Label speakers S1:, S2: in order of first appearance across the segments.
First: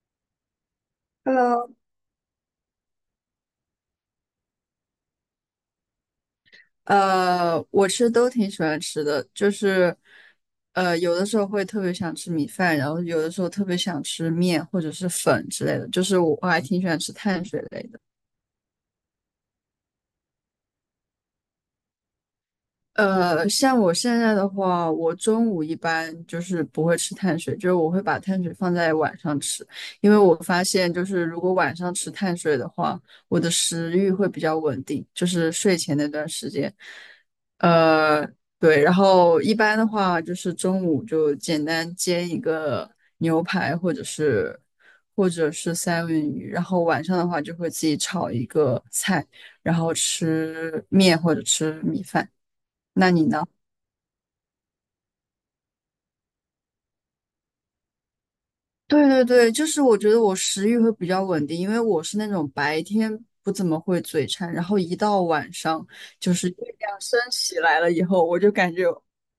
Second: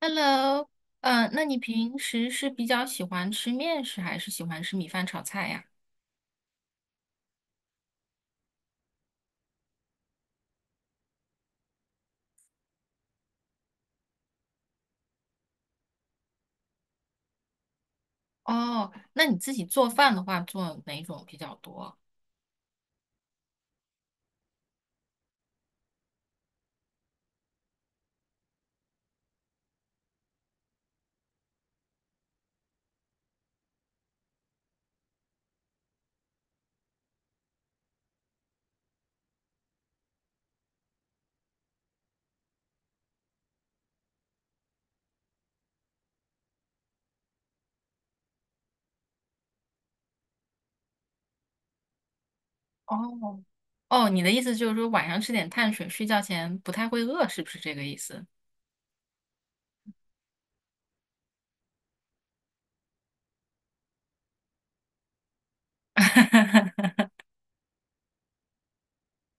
S1: Hello，那你
S2: Hello，
S1: 平时是比较喜欢吃面食，还是喜欢吃米饭炒菜呀？
S2: 我其实都挺喜欢吃的，就是，有的时候会特别想吃米饭，然后有的时候特别想吃面或者是粉之类的，就是我还挺喜欢吃碳水类的。
S1: 哦，那你自己做饭的话，做哪种比较多？
S2: 像我现在的话，我中午一般就是不会吃碳水，就是我会把碳水放在晚上吃，因为我发现就是如果晚上吃碳水的话，我的食欲会比较稳定，就是睡前那段时间。呃，对，然后一般的话就是中午就简单煎一个牛排或者是三文鱼，然后晚上的话就会自己炒一个菜，然后吃面或者吃米饭。那你
S1: 哦，
S2: 呢？
S1: 哦，你的意思就是说晚上吃点碳水，睡觉前不太会饿，是不是这个意思？
S2: 对对对，就是我觉得我食欲会比较稳定，因为我是那种白天不怎么会嘴馋，然后一到晚上就是月 亮升起来了以后，我就感觉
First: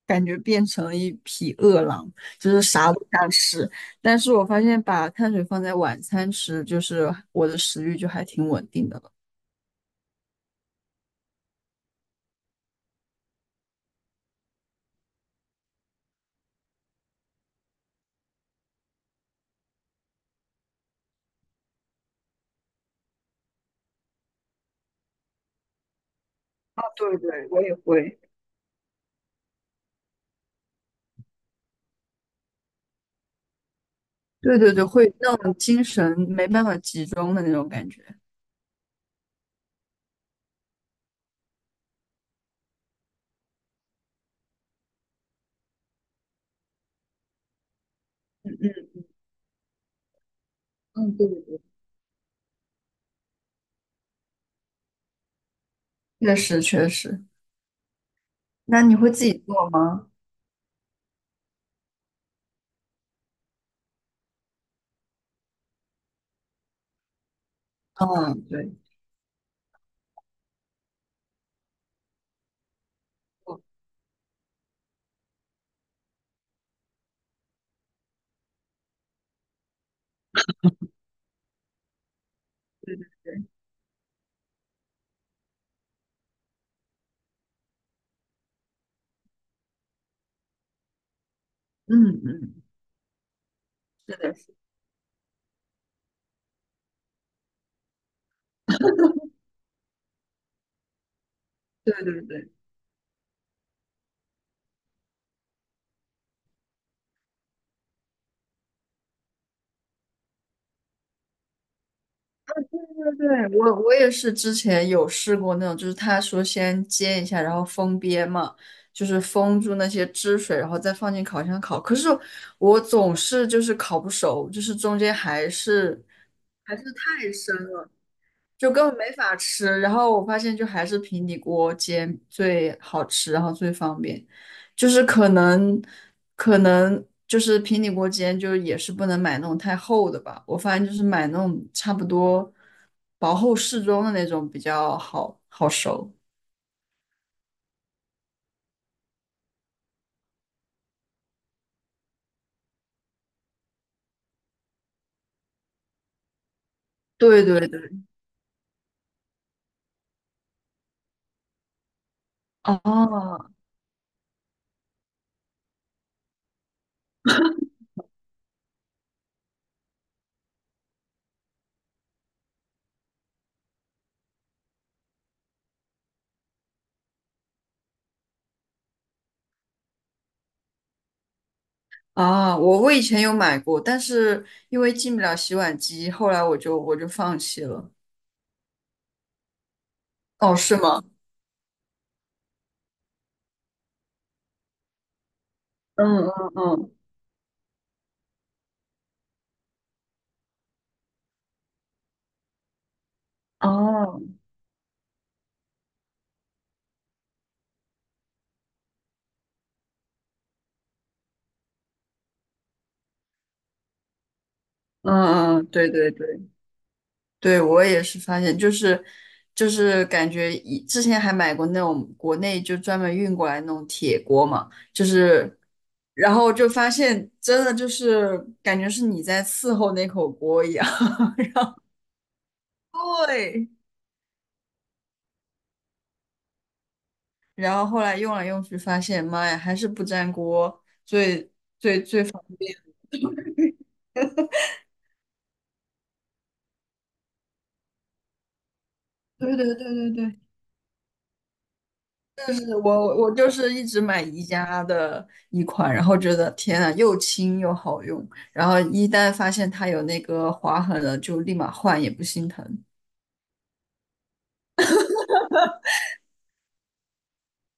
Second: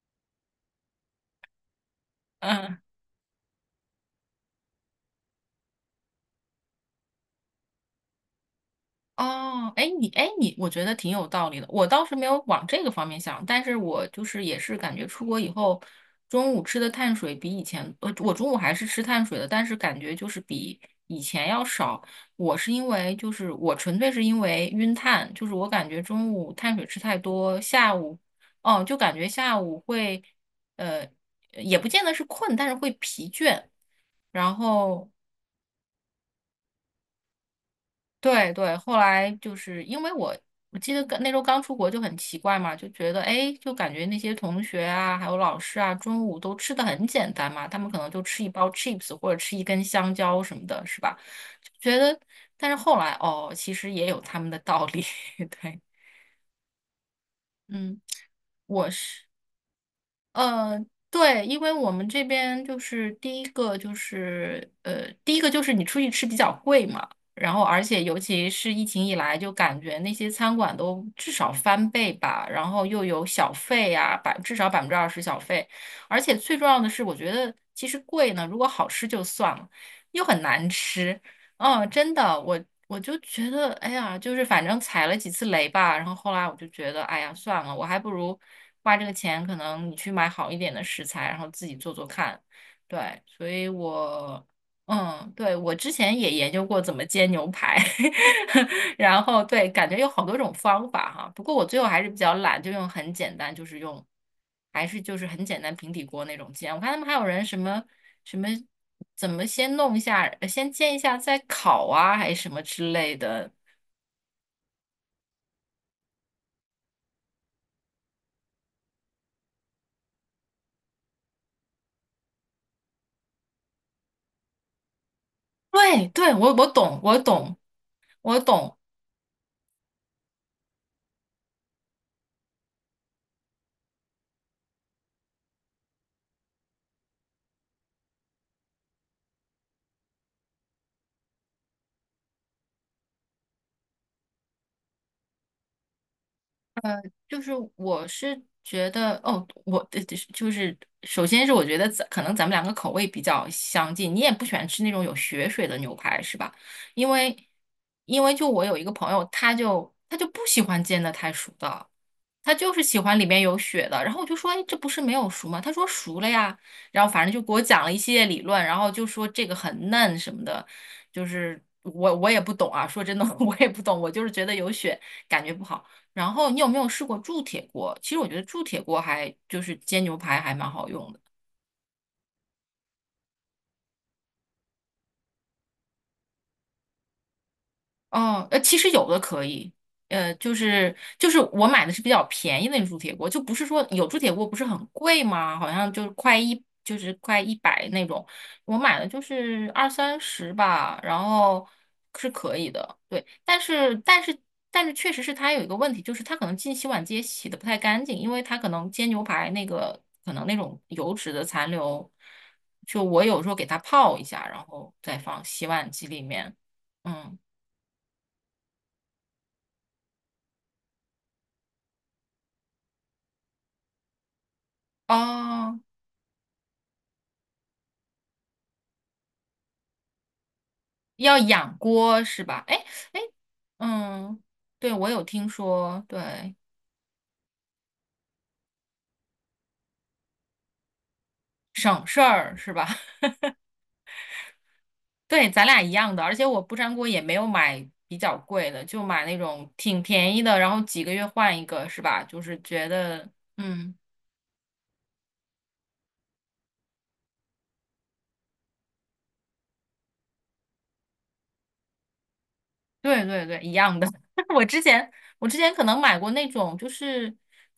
S2: 感觉变成了一匹饿狼，就是
S1: 嗯
S2: 啥都想吃。但是我发现把碳水放在晚餐吃，就是我的食欲就还挺稳定的了。
S1: 哦，哎，你，我觉得挺有道理的。我倒是没有往这个方面想，但是我就是也是感觉出国以后，中午吃的碳水比以前，我中午还是吃碳水的，但是感觉就是比以前要少。我是因为就是我纯粹是因为晕碳，就是我感觉中午碳
S2: 啊，
S1: 水吃太
S2: 对对，
S1: 多，
S2: 我也
S1: 下午，
S2: 会。
S1: 哦，就感觉下午会，呃，也不见得是困，但是会疲倦。然
S2: 对对对，
S1: 后
S2: 会那种精神没办法集中的那种感觉。
S1: 对对，后来就是因为我记得刚那时候刚出国就很奇怪嘛，就觉得哎，诶就感觉那些同学啊，还有老师啊，中午都吃的很简单嘛，他们可能就吃一包 chips 或者吃一根香蕉什么的，是
S2: 嗯，
S1: 吧？
S2: 对对对。
S1: 就觉得，但是后来哦，其实也有他们的道理，对，
S2: 确实确实，
S1: 嗯，
S2: 那
S1: 我
S2: 你会
S1: 是。
S2: 自己做吗？
S1: 呃，对，因为我们这边就是第一个就是你出去吃比较贵嘛，然后而且尤
S2: 嗯，
S1: 其
S2: 对，
S1: 是疫情以来，就感觉那些餐馆都至少翻倍吧，然后又有小
S2: 哦，
S1: 费呀、至少20%小费，而且最重要的是，我觉得其实贵呢，如果好吃就算了，又很难吃，嗯，真的，我就
S2: 对，
S1: 觉得，哎呀，就是反正踩了几次雷吧，然后后来我就觉得，哎呀，算了，我还不如花这个钱，可能你去买好一点的食材，然后自己做做
S2: 嗯
S1: 看。
S2: 嗯，
S1: 对，所以
S2: 是的，
S1: 我
S2: 是的。
S1: 嗯，对，我之前也研究过怎么煎牛排，然后对，感觉有好多种方法哈。不过我最后还
S2: 对
S1: 是比
S2: 对
S1: 较
S2: 对，
S1: 懒，就用很简单，就是用，还是就是很简单平底锅那种煎。我看他们还有人什么，怎么先弄一下，先煎一下再烤啊，还是什么
S2: 对
S1: 之类
S2: 对
S1: 的。
S2: 对，我也是之前有试过那种，就是他说先煎一下，然后封边嘛，就是封住那些汁水，然后再放进烤箱烤。可是我总是就是烤不熟，就是中间还是。
S1: 对对，我懂，我懂，
S2: 太
S1: 我
S2: 就
S1: 懂。
S2: 根本没法吃。然后我发现，就还是平底锅煎最好吃，然后最方便。就是可能，可能就是平底锅煎，就也是不能买那种太厚的吧。我发现就是买那种差不多薄厚适中的那种比较好熟。
S1: 就是我是觉得哦，我的就是首先是我觉得可能咱们两个口味比较相近，你也不喜欢吃那种有血水的牛排是吧？因为
S2: 对对对，
S1: 因为就我有一个朋友，他就不喜欢煎的太熟的，他就是喜欢里面
S2: 哦
S1: 有血的。然后我就说，哎，这不是没有熟吗？他说熟了呀。然后反正就给我讲了一系列理论，然后就说这个很嫩什么的，就是我也不懂啊。说真的 我也不懂，我就是觉得有血感觉不好。然后你有没有试过铸铁锅？其实我觉得铸铁锅还就是煎牛排还蛮好用的。
S2: 啊，我以前有买过，但是因为进不了洗碗机，后来我就放弃了。
S1: 哦，其实有的可以，就
S2: 哦，是
S1: 是
S2: 吗？
S1: 就是我买的是比较便宜的那种铸铁锅，就不是说有铸铁锅不是很贵吗？好像就是
S2: 嗯嗯
S1: 快一百那种，我买的就是二三十吧，然后是可以的，对，但
S2: 嗯，
S1: 是
S2: 哦，
S1: 但是但是确实是它有一个问题，就是它可能进洗碗机也洗的不太干净，因为它可能煎牛排那个可能那种油脂的残留，就我有时候给它泡一下，然后再放
S2: 嗯嗯，
S1: 洗碗
S2: 对
S1: 机
S2: 对
S1: 里
S2: 对。
S1: 面，嗯。
S2: 对，我也是发现，就是就是感觉以之前还买过那种国内就专门运过来那种铁锅嘛，就是
S1: 哦，
S2: 然后就发现真的就是感觉是你在伺候那口锅一样。
S1: 要养锅是吧？哎哎，
S2: 对，
S1: 嗯，对，我有听说，对，
S2: 然后后来用来用去发现，妈呀，还是不粘锅。所以，
S1: 省事儿是吧？对，咱俩一样的，而且我不粘锅也没有买比较贵的，就买那
S2: 对对
S1: 种
S2: 对
S1: 挺
S2: 对
S1: 便
S2: 对，
S1: 宜的，然后几个月换一个是吧？就是
S2: 是
S1: 觉
S2: 我
S1: 得，
S2: 我就是一
S1: 嗯。
S2: 直买宜家的一款，然后觉得天呐，又轻又好用，然后一旦发现它有那个划痕了，就立马换，也不心疼。
S1: 对对对，一样的。我之前我之前可能买过那种，就是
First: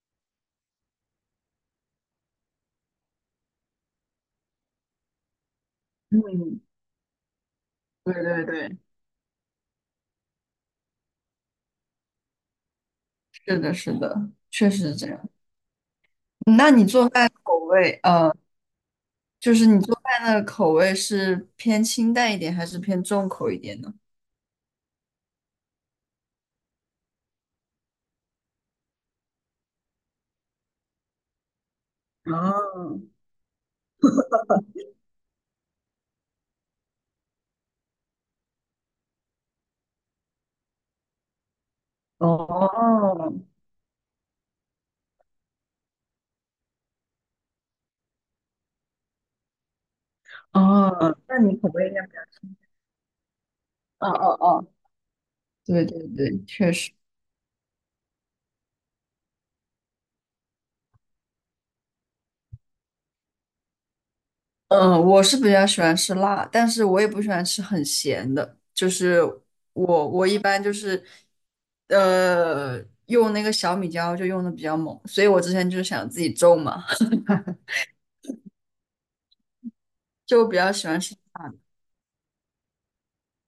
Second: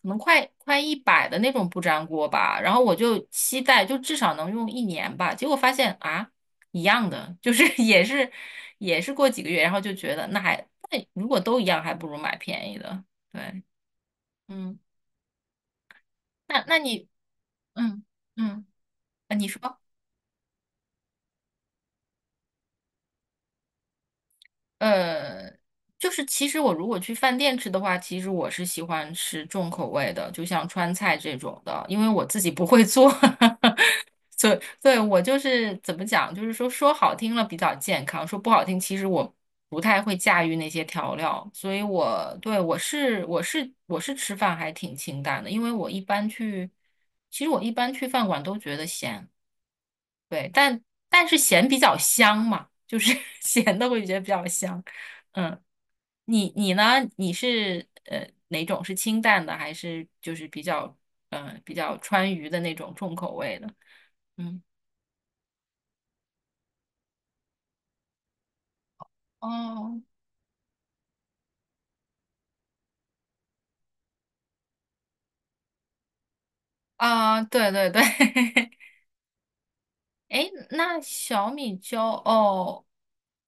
S1: 可能快一百的那种不粘锅吧，然后我就期待就至少能用1年吧，结果发现啊，
S2: 嗯，
S1: 一样的，就是 也
S2: 对
S1: 是
S2: 对对，
S1: 也是过几个月，然后就觉得那如果都一样，还不如买便宜的。
S2: 是
S1: 对，
S2: 的，是的，确实
S1: 嗯，
S2: 是这样。
S1: 那
S2: 那
S1: 那
S2: 你
S1: 你
S2: 做饭口味，
S1: 嗯嗯，啊你
S2: 就是你
S1: 说。
S2: 做饭的口味是偏清淡一点，还是偏重口一点呢？
S1: 呃，就是其实我如果去饭店吃的话，其实我是喜欢吃重口味的，就像川菜这种的，因为我
S2: 啊，
S1: 自己不会做，所以对我就是怎么讲，就是说说好听了比较健康，说不好听，其实我不太会驾驭那些调料，所以我对我是
S2: 哦，
S1: 我是我是吃饭还挺清淡的，因为我一般去，其实我一般去饭馆都觉得咸。对，但
S2: 哦，
S1: 但是
S2: 那你
S1: 咸
S2: 口
S1: 比
S2: 味应
S1: 较
S2: 该比较……
S1: 香嘛，就是 咸的会
S2: 哦
S1: 觉得比
S2: 哦
S1: 较
S2: 哦，
S1: 香。嗯，
S2: 对对对，
S1: 你
S2: 确
S1: 你呢？
S2: 实。
S1: 你是哪种是清淡的，还是就是比较川渝的那种重口味的？嗯，
S2: 嗯，我是比较喜欢吃辣，但是我也不喜欢吃很咸的。就是
S1: 哦，
S2: 我一般就是，呃，用那个小米椒就用的比较猛，所以我之前就是想自己种嘛。
S1: 啊，对对对，
S2: 就我
S1: 诶，
S2: 比较喜
S1: 那
S2: 欢吃
S1: 小米椒哦，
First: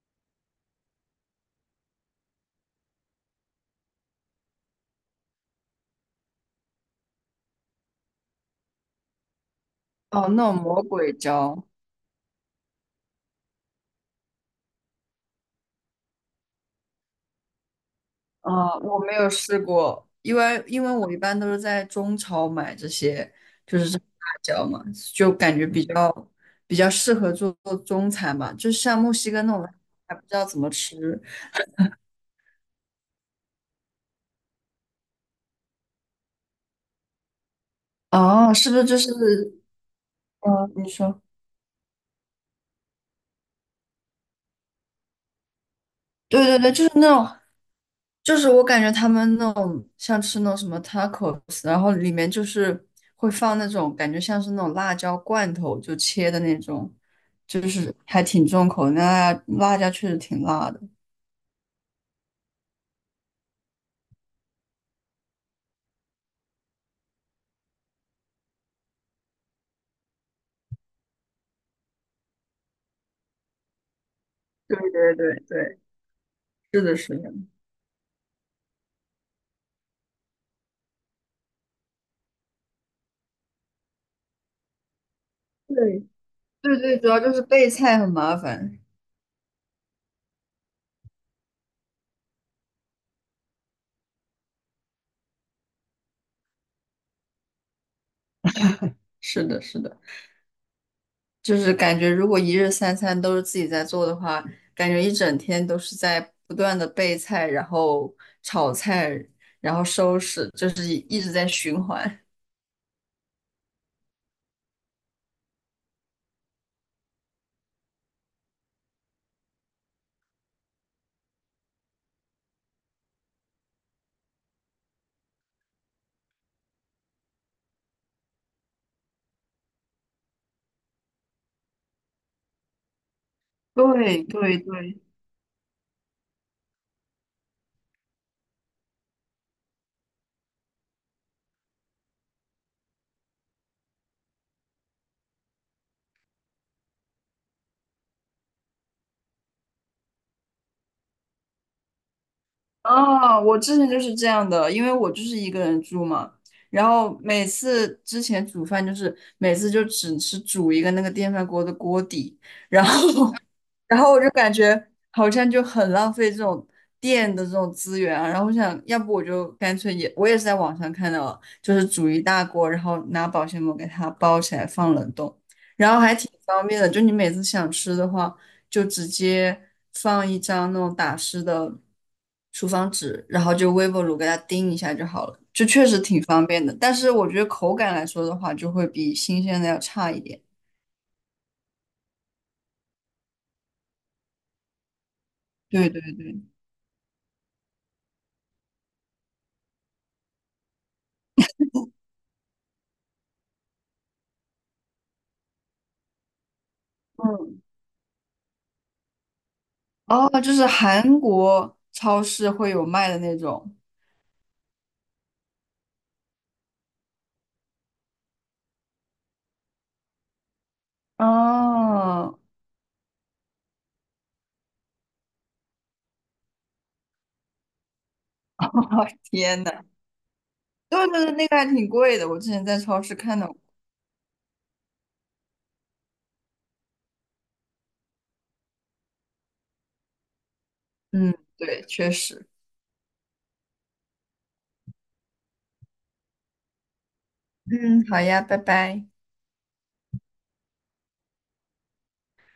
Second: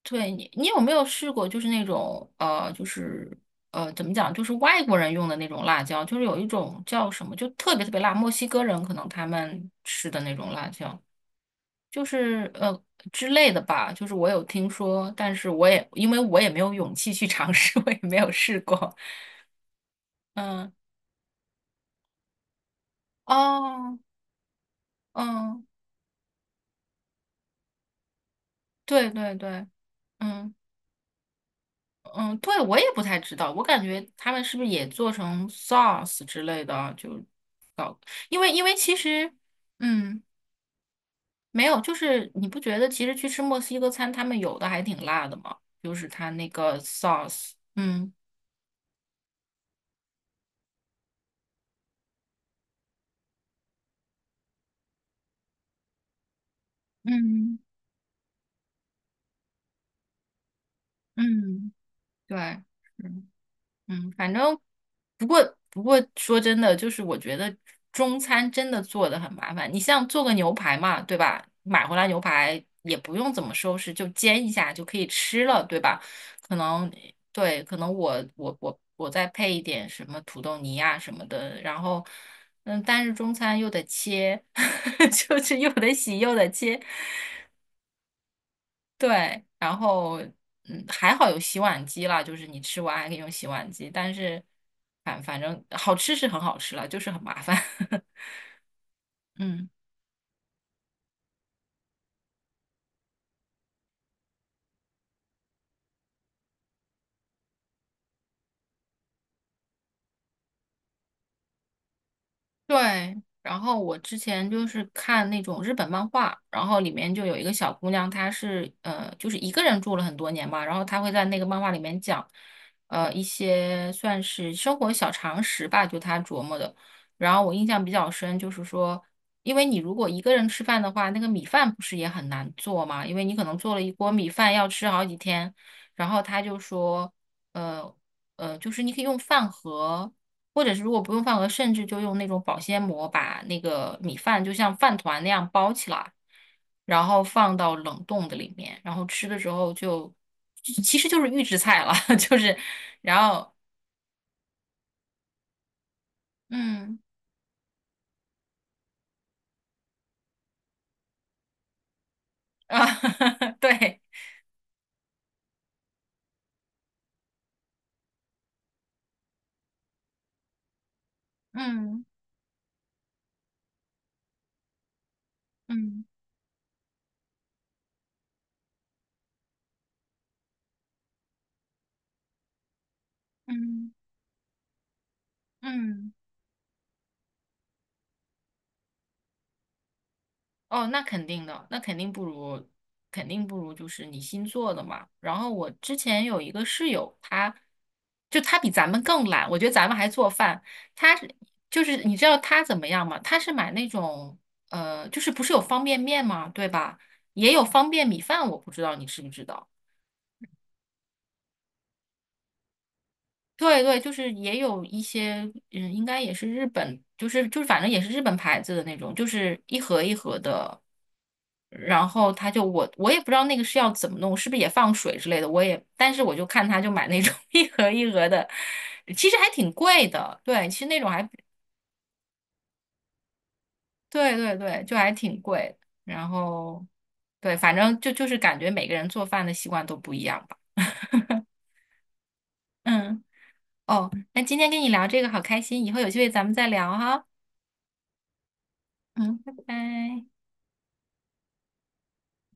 S1: 对，你有没有试过？就是那种就是怎么讲？就是外国人用的那种辣椒，就是有一种叫什么，就特别特别辣，墨西哥人可能他们吃的
S2: 哦
S1: 那种
S2: 那种
S1: 辣
S2: 魔
S1: 椒，
S2: 鬼椒，
S1: 就是之类的吧。就是我有听说，但是我也因为我也没有勇气去尝试，我也没有试
S2: 呃，
S1: 过。
S2: 我没有试过，因为
S1: 嗯，
S2: 我一般都是在中超买这些，就是
S1: 哦，
S2: 这种辣椒嘛，就感
S1: 嗯，
S2: 觉比较适合做做中餐吧，就像
S1: 对
S2: 墨西
S1: 对
S2: 哥那
S1: 对，
S2: 种还不知道
S1: 嗯。
S2: 怎么吃
S1: 嗯，对，我也不太知道，我感觉他们是不是也做成 sauce 之类的啊，就搞，因为
S2: 哦，
S1: 因
S2: 是
S1: 为
S2: 不是
S1: 其
S2: 就是
S1: 实，嗯，
S2: 嗯、你说。
S1: 没有，就是你不觉得其实去吃墨西哥餐，他们有的还挺辣的吗？就是他
S2: 对
S1: 那
S2: 对对，
S1: 个
S2: 就是那种，
S1: sauce，嗯
S2: 就是我感觉他们那种像吃那种什么 tacos,然后里面就是会放那种感觉像是那种辣椒罐头，就切的那种，
S1: 嗯
S2: 就是还挺重口的，那辣椒确实挺辣的。
S1: 嗯，对。是嗯，反正不过说真的，就是我觉得中餐真的做的很麻烦。你像做个牛排嘛，对吧？买回来牛排也不用怎么收拾，就煎一下
S2: 对
S1: 就可以
S2: 对对对，
S1: 吃了，对吧？可
S2: 是
S1: 能
S2: 的，是的。
S1: 对，可能我再配一点什么土豆泥啊什么的，然后嗯，但是中餐又得切，就是又得
S2: 对
S1: 洗又得
S2: 对
S1: 切，
S2: 对，主要就是备菜很麻烦。
S1: 对，然后嗯，还好有洗碗机啦，就是你吃完还可以用洗碗机，但是反正好吃是很好吃了，就是很麻烦。
S2: 是的，
S1: 嗯。
S2: 是的。就是感觉如果一日三餐都是自己在做的话，感觉一整天都是在不断的备菜，然后炒菜，然后收拾，就是一直在循环。
S1: 对，然后我之前就是看那种日本漫画，然后里面就有一个小姑娘，她是就是一个人住了很多年嘛，然后她会在那个漫画里面讲，一些算是生活小常识吧，就她琢磨的。然后我印象比较深，就是说，因为你如果一个人吃饭的话，那个米饭不是也很难做嘛，因为你可能做了一锅
S2: 对
S1: 米饭
S2: 对
S1: 要吃
S2: 对，
S1: 好几天。然后她就说，呃就是你可以用饭盒。或者是如果不用饭盒，甚至就用那种保鲜膜把那个米饭就像饭团那样包起来，然后放到冷冻的里面，然后吃的时候就其实就是预制菜了，就是然
S2: 啊，
S1: 后
S2: 我之前就是这样的，因为我就是一个人住嘛，然
S1: 嗯
S2: 后每次之前煮饭就是每次就只是煮一个那个电饭锅的锅底，
S1: 啊
S2: 然
S1: 对
S2: 后我就感觉好像就很浪费这种电的这种资源啊。然后我想要不我就干脆也，我也是在网上看到了就是
S1: 嗯
S2: 煮一大锅，然后拿保鲜膜给它包起来放冷冻，然后
S1: 嗯
S2: 还挺方便的。就你每次想吃的话，就直接放一张那种打湿的厨房纸，然
S1: 嗯
S2: 后就微
S1: 嗯。
S2: 波炉给它叮一下就好了，就确实
S1: 嗯
S2: 挺方便的。但是我觉得口感来说的话，就会比新鲜的要差一点。
S1: 哦，那肯定的，那肯定不如，肯定不如就是你新做的嘛。然后我
S2: 对
S1: 之
S2: 对
S1: 前有
S2: 对，
S1: 一个室友，他比咱们更懒，我觉得咱们还做饭，他是就是你知道他怎么样吗？他是买那种就是不是有方便面吗？对吧？也有
S2: 嗯。
S1: 方便米饭，我不知道你知不知道。
S2: 哦，就是韩国超市会有卖的那种。
S1: 对对，就是也有一些，嗯，应该也是日本，就是反正也是日本牌子的那种，就是一盒一盒的，然后
S2: 哦，
S1: 他就我也不知道那个是要怎么弄，是不是也放水之类的，我也，但是我就看他就买那种 一盒一盒的，其实还
S2: 天
S1: 挺
S2: 呐，
S1: 贵的，对，其实那
S2: 对
S1: 种
S2: 对
S1: 还
S2: 对，那个还挺贵的，我之前在超市看到过。
S1: 对对对，就还挺贵的，然后对，反正就是感觉每个人做饭的习惯都不一样吧，
S2: 嗯，对，确实。
S1: 嗯，哦，那今天跟你聊这个好开心，以后有机会咱们再聊哈。
S2: 嗯，好呀，拜拜。
S1: 嗯，拜拜。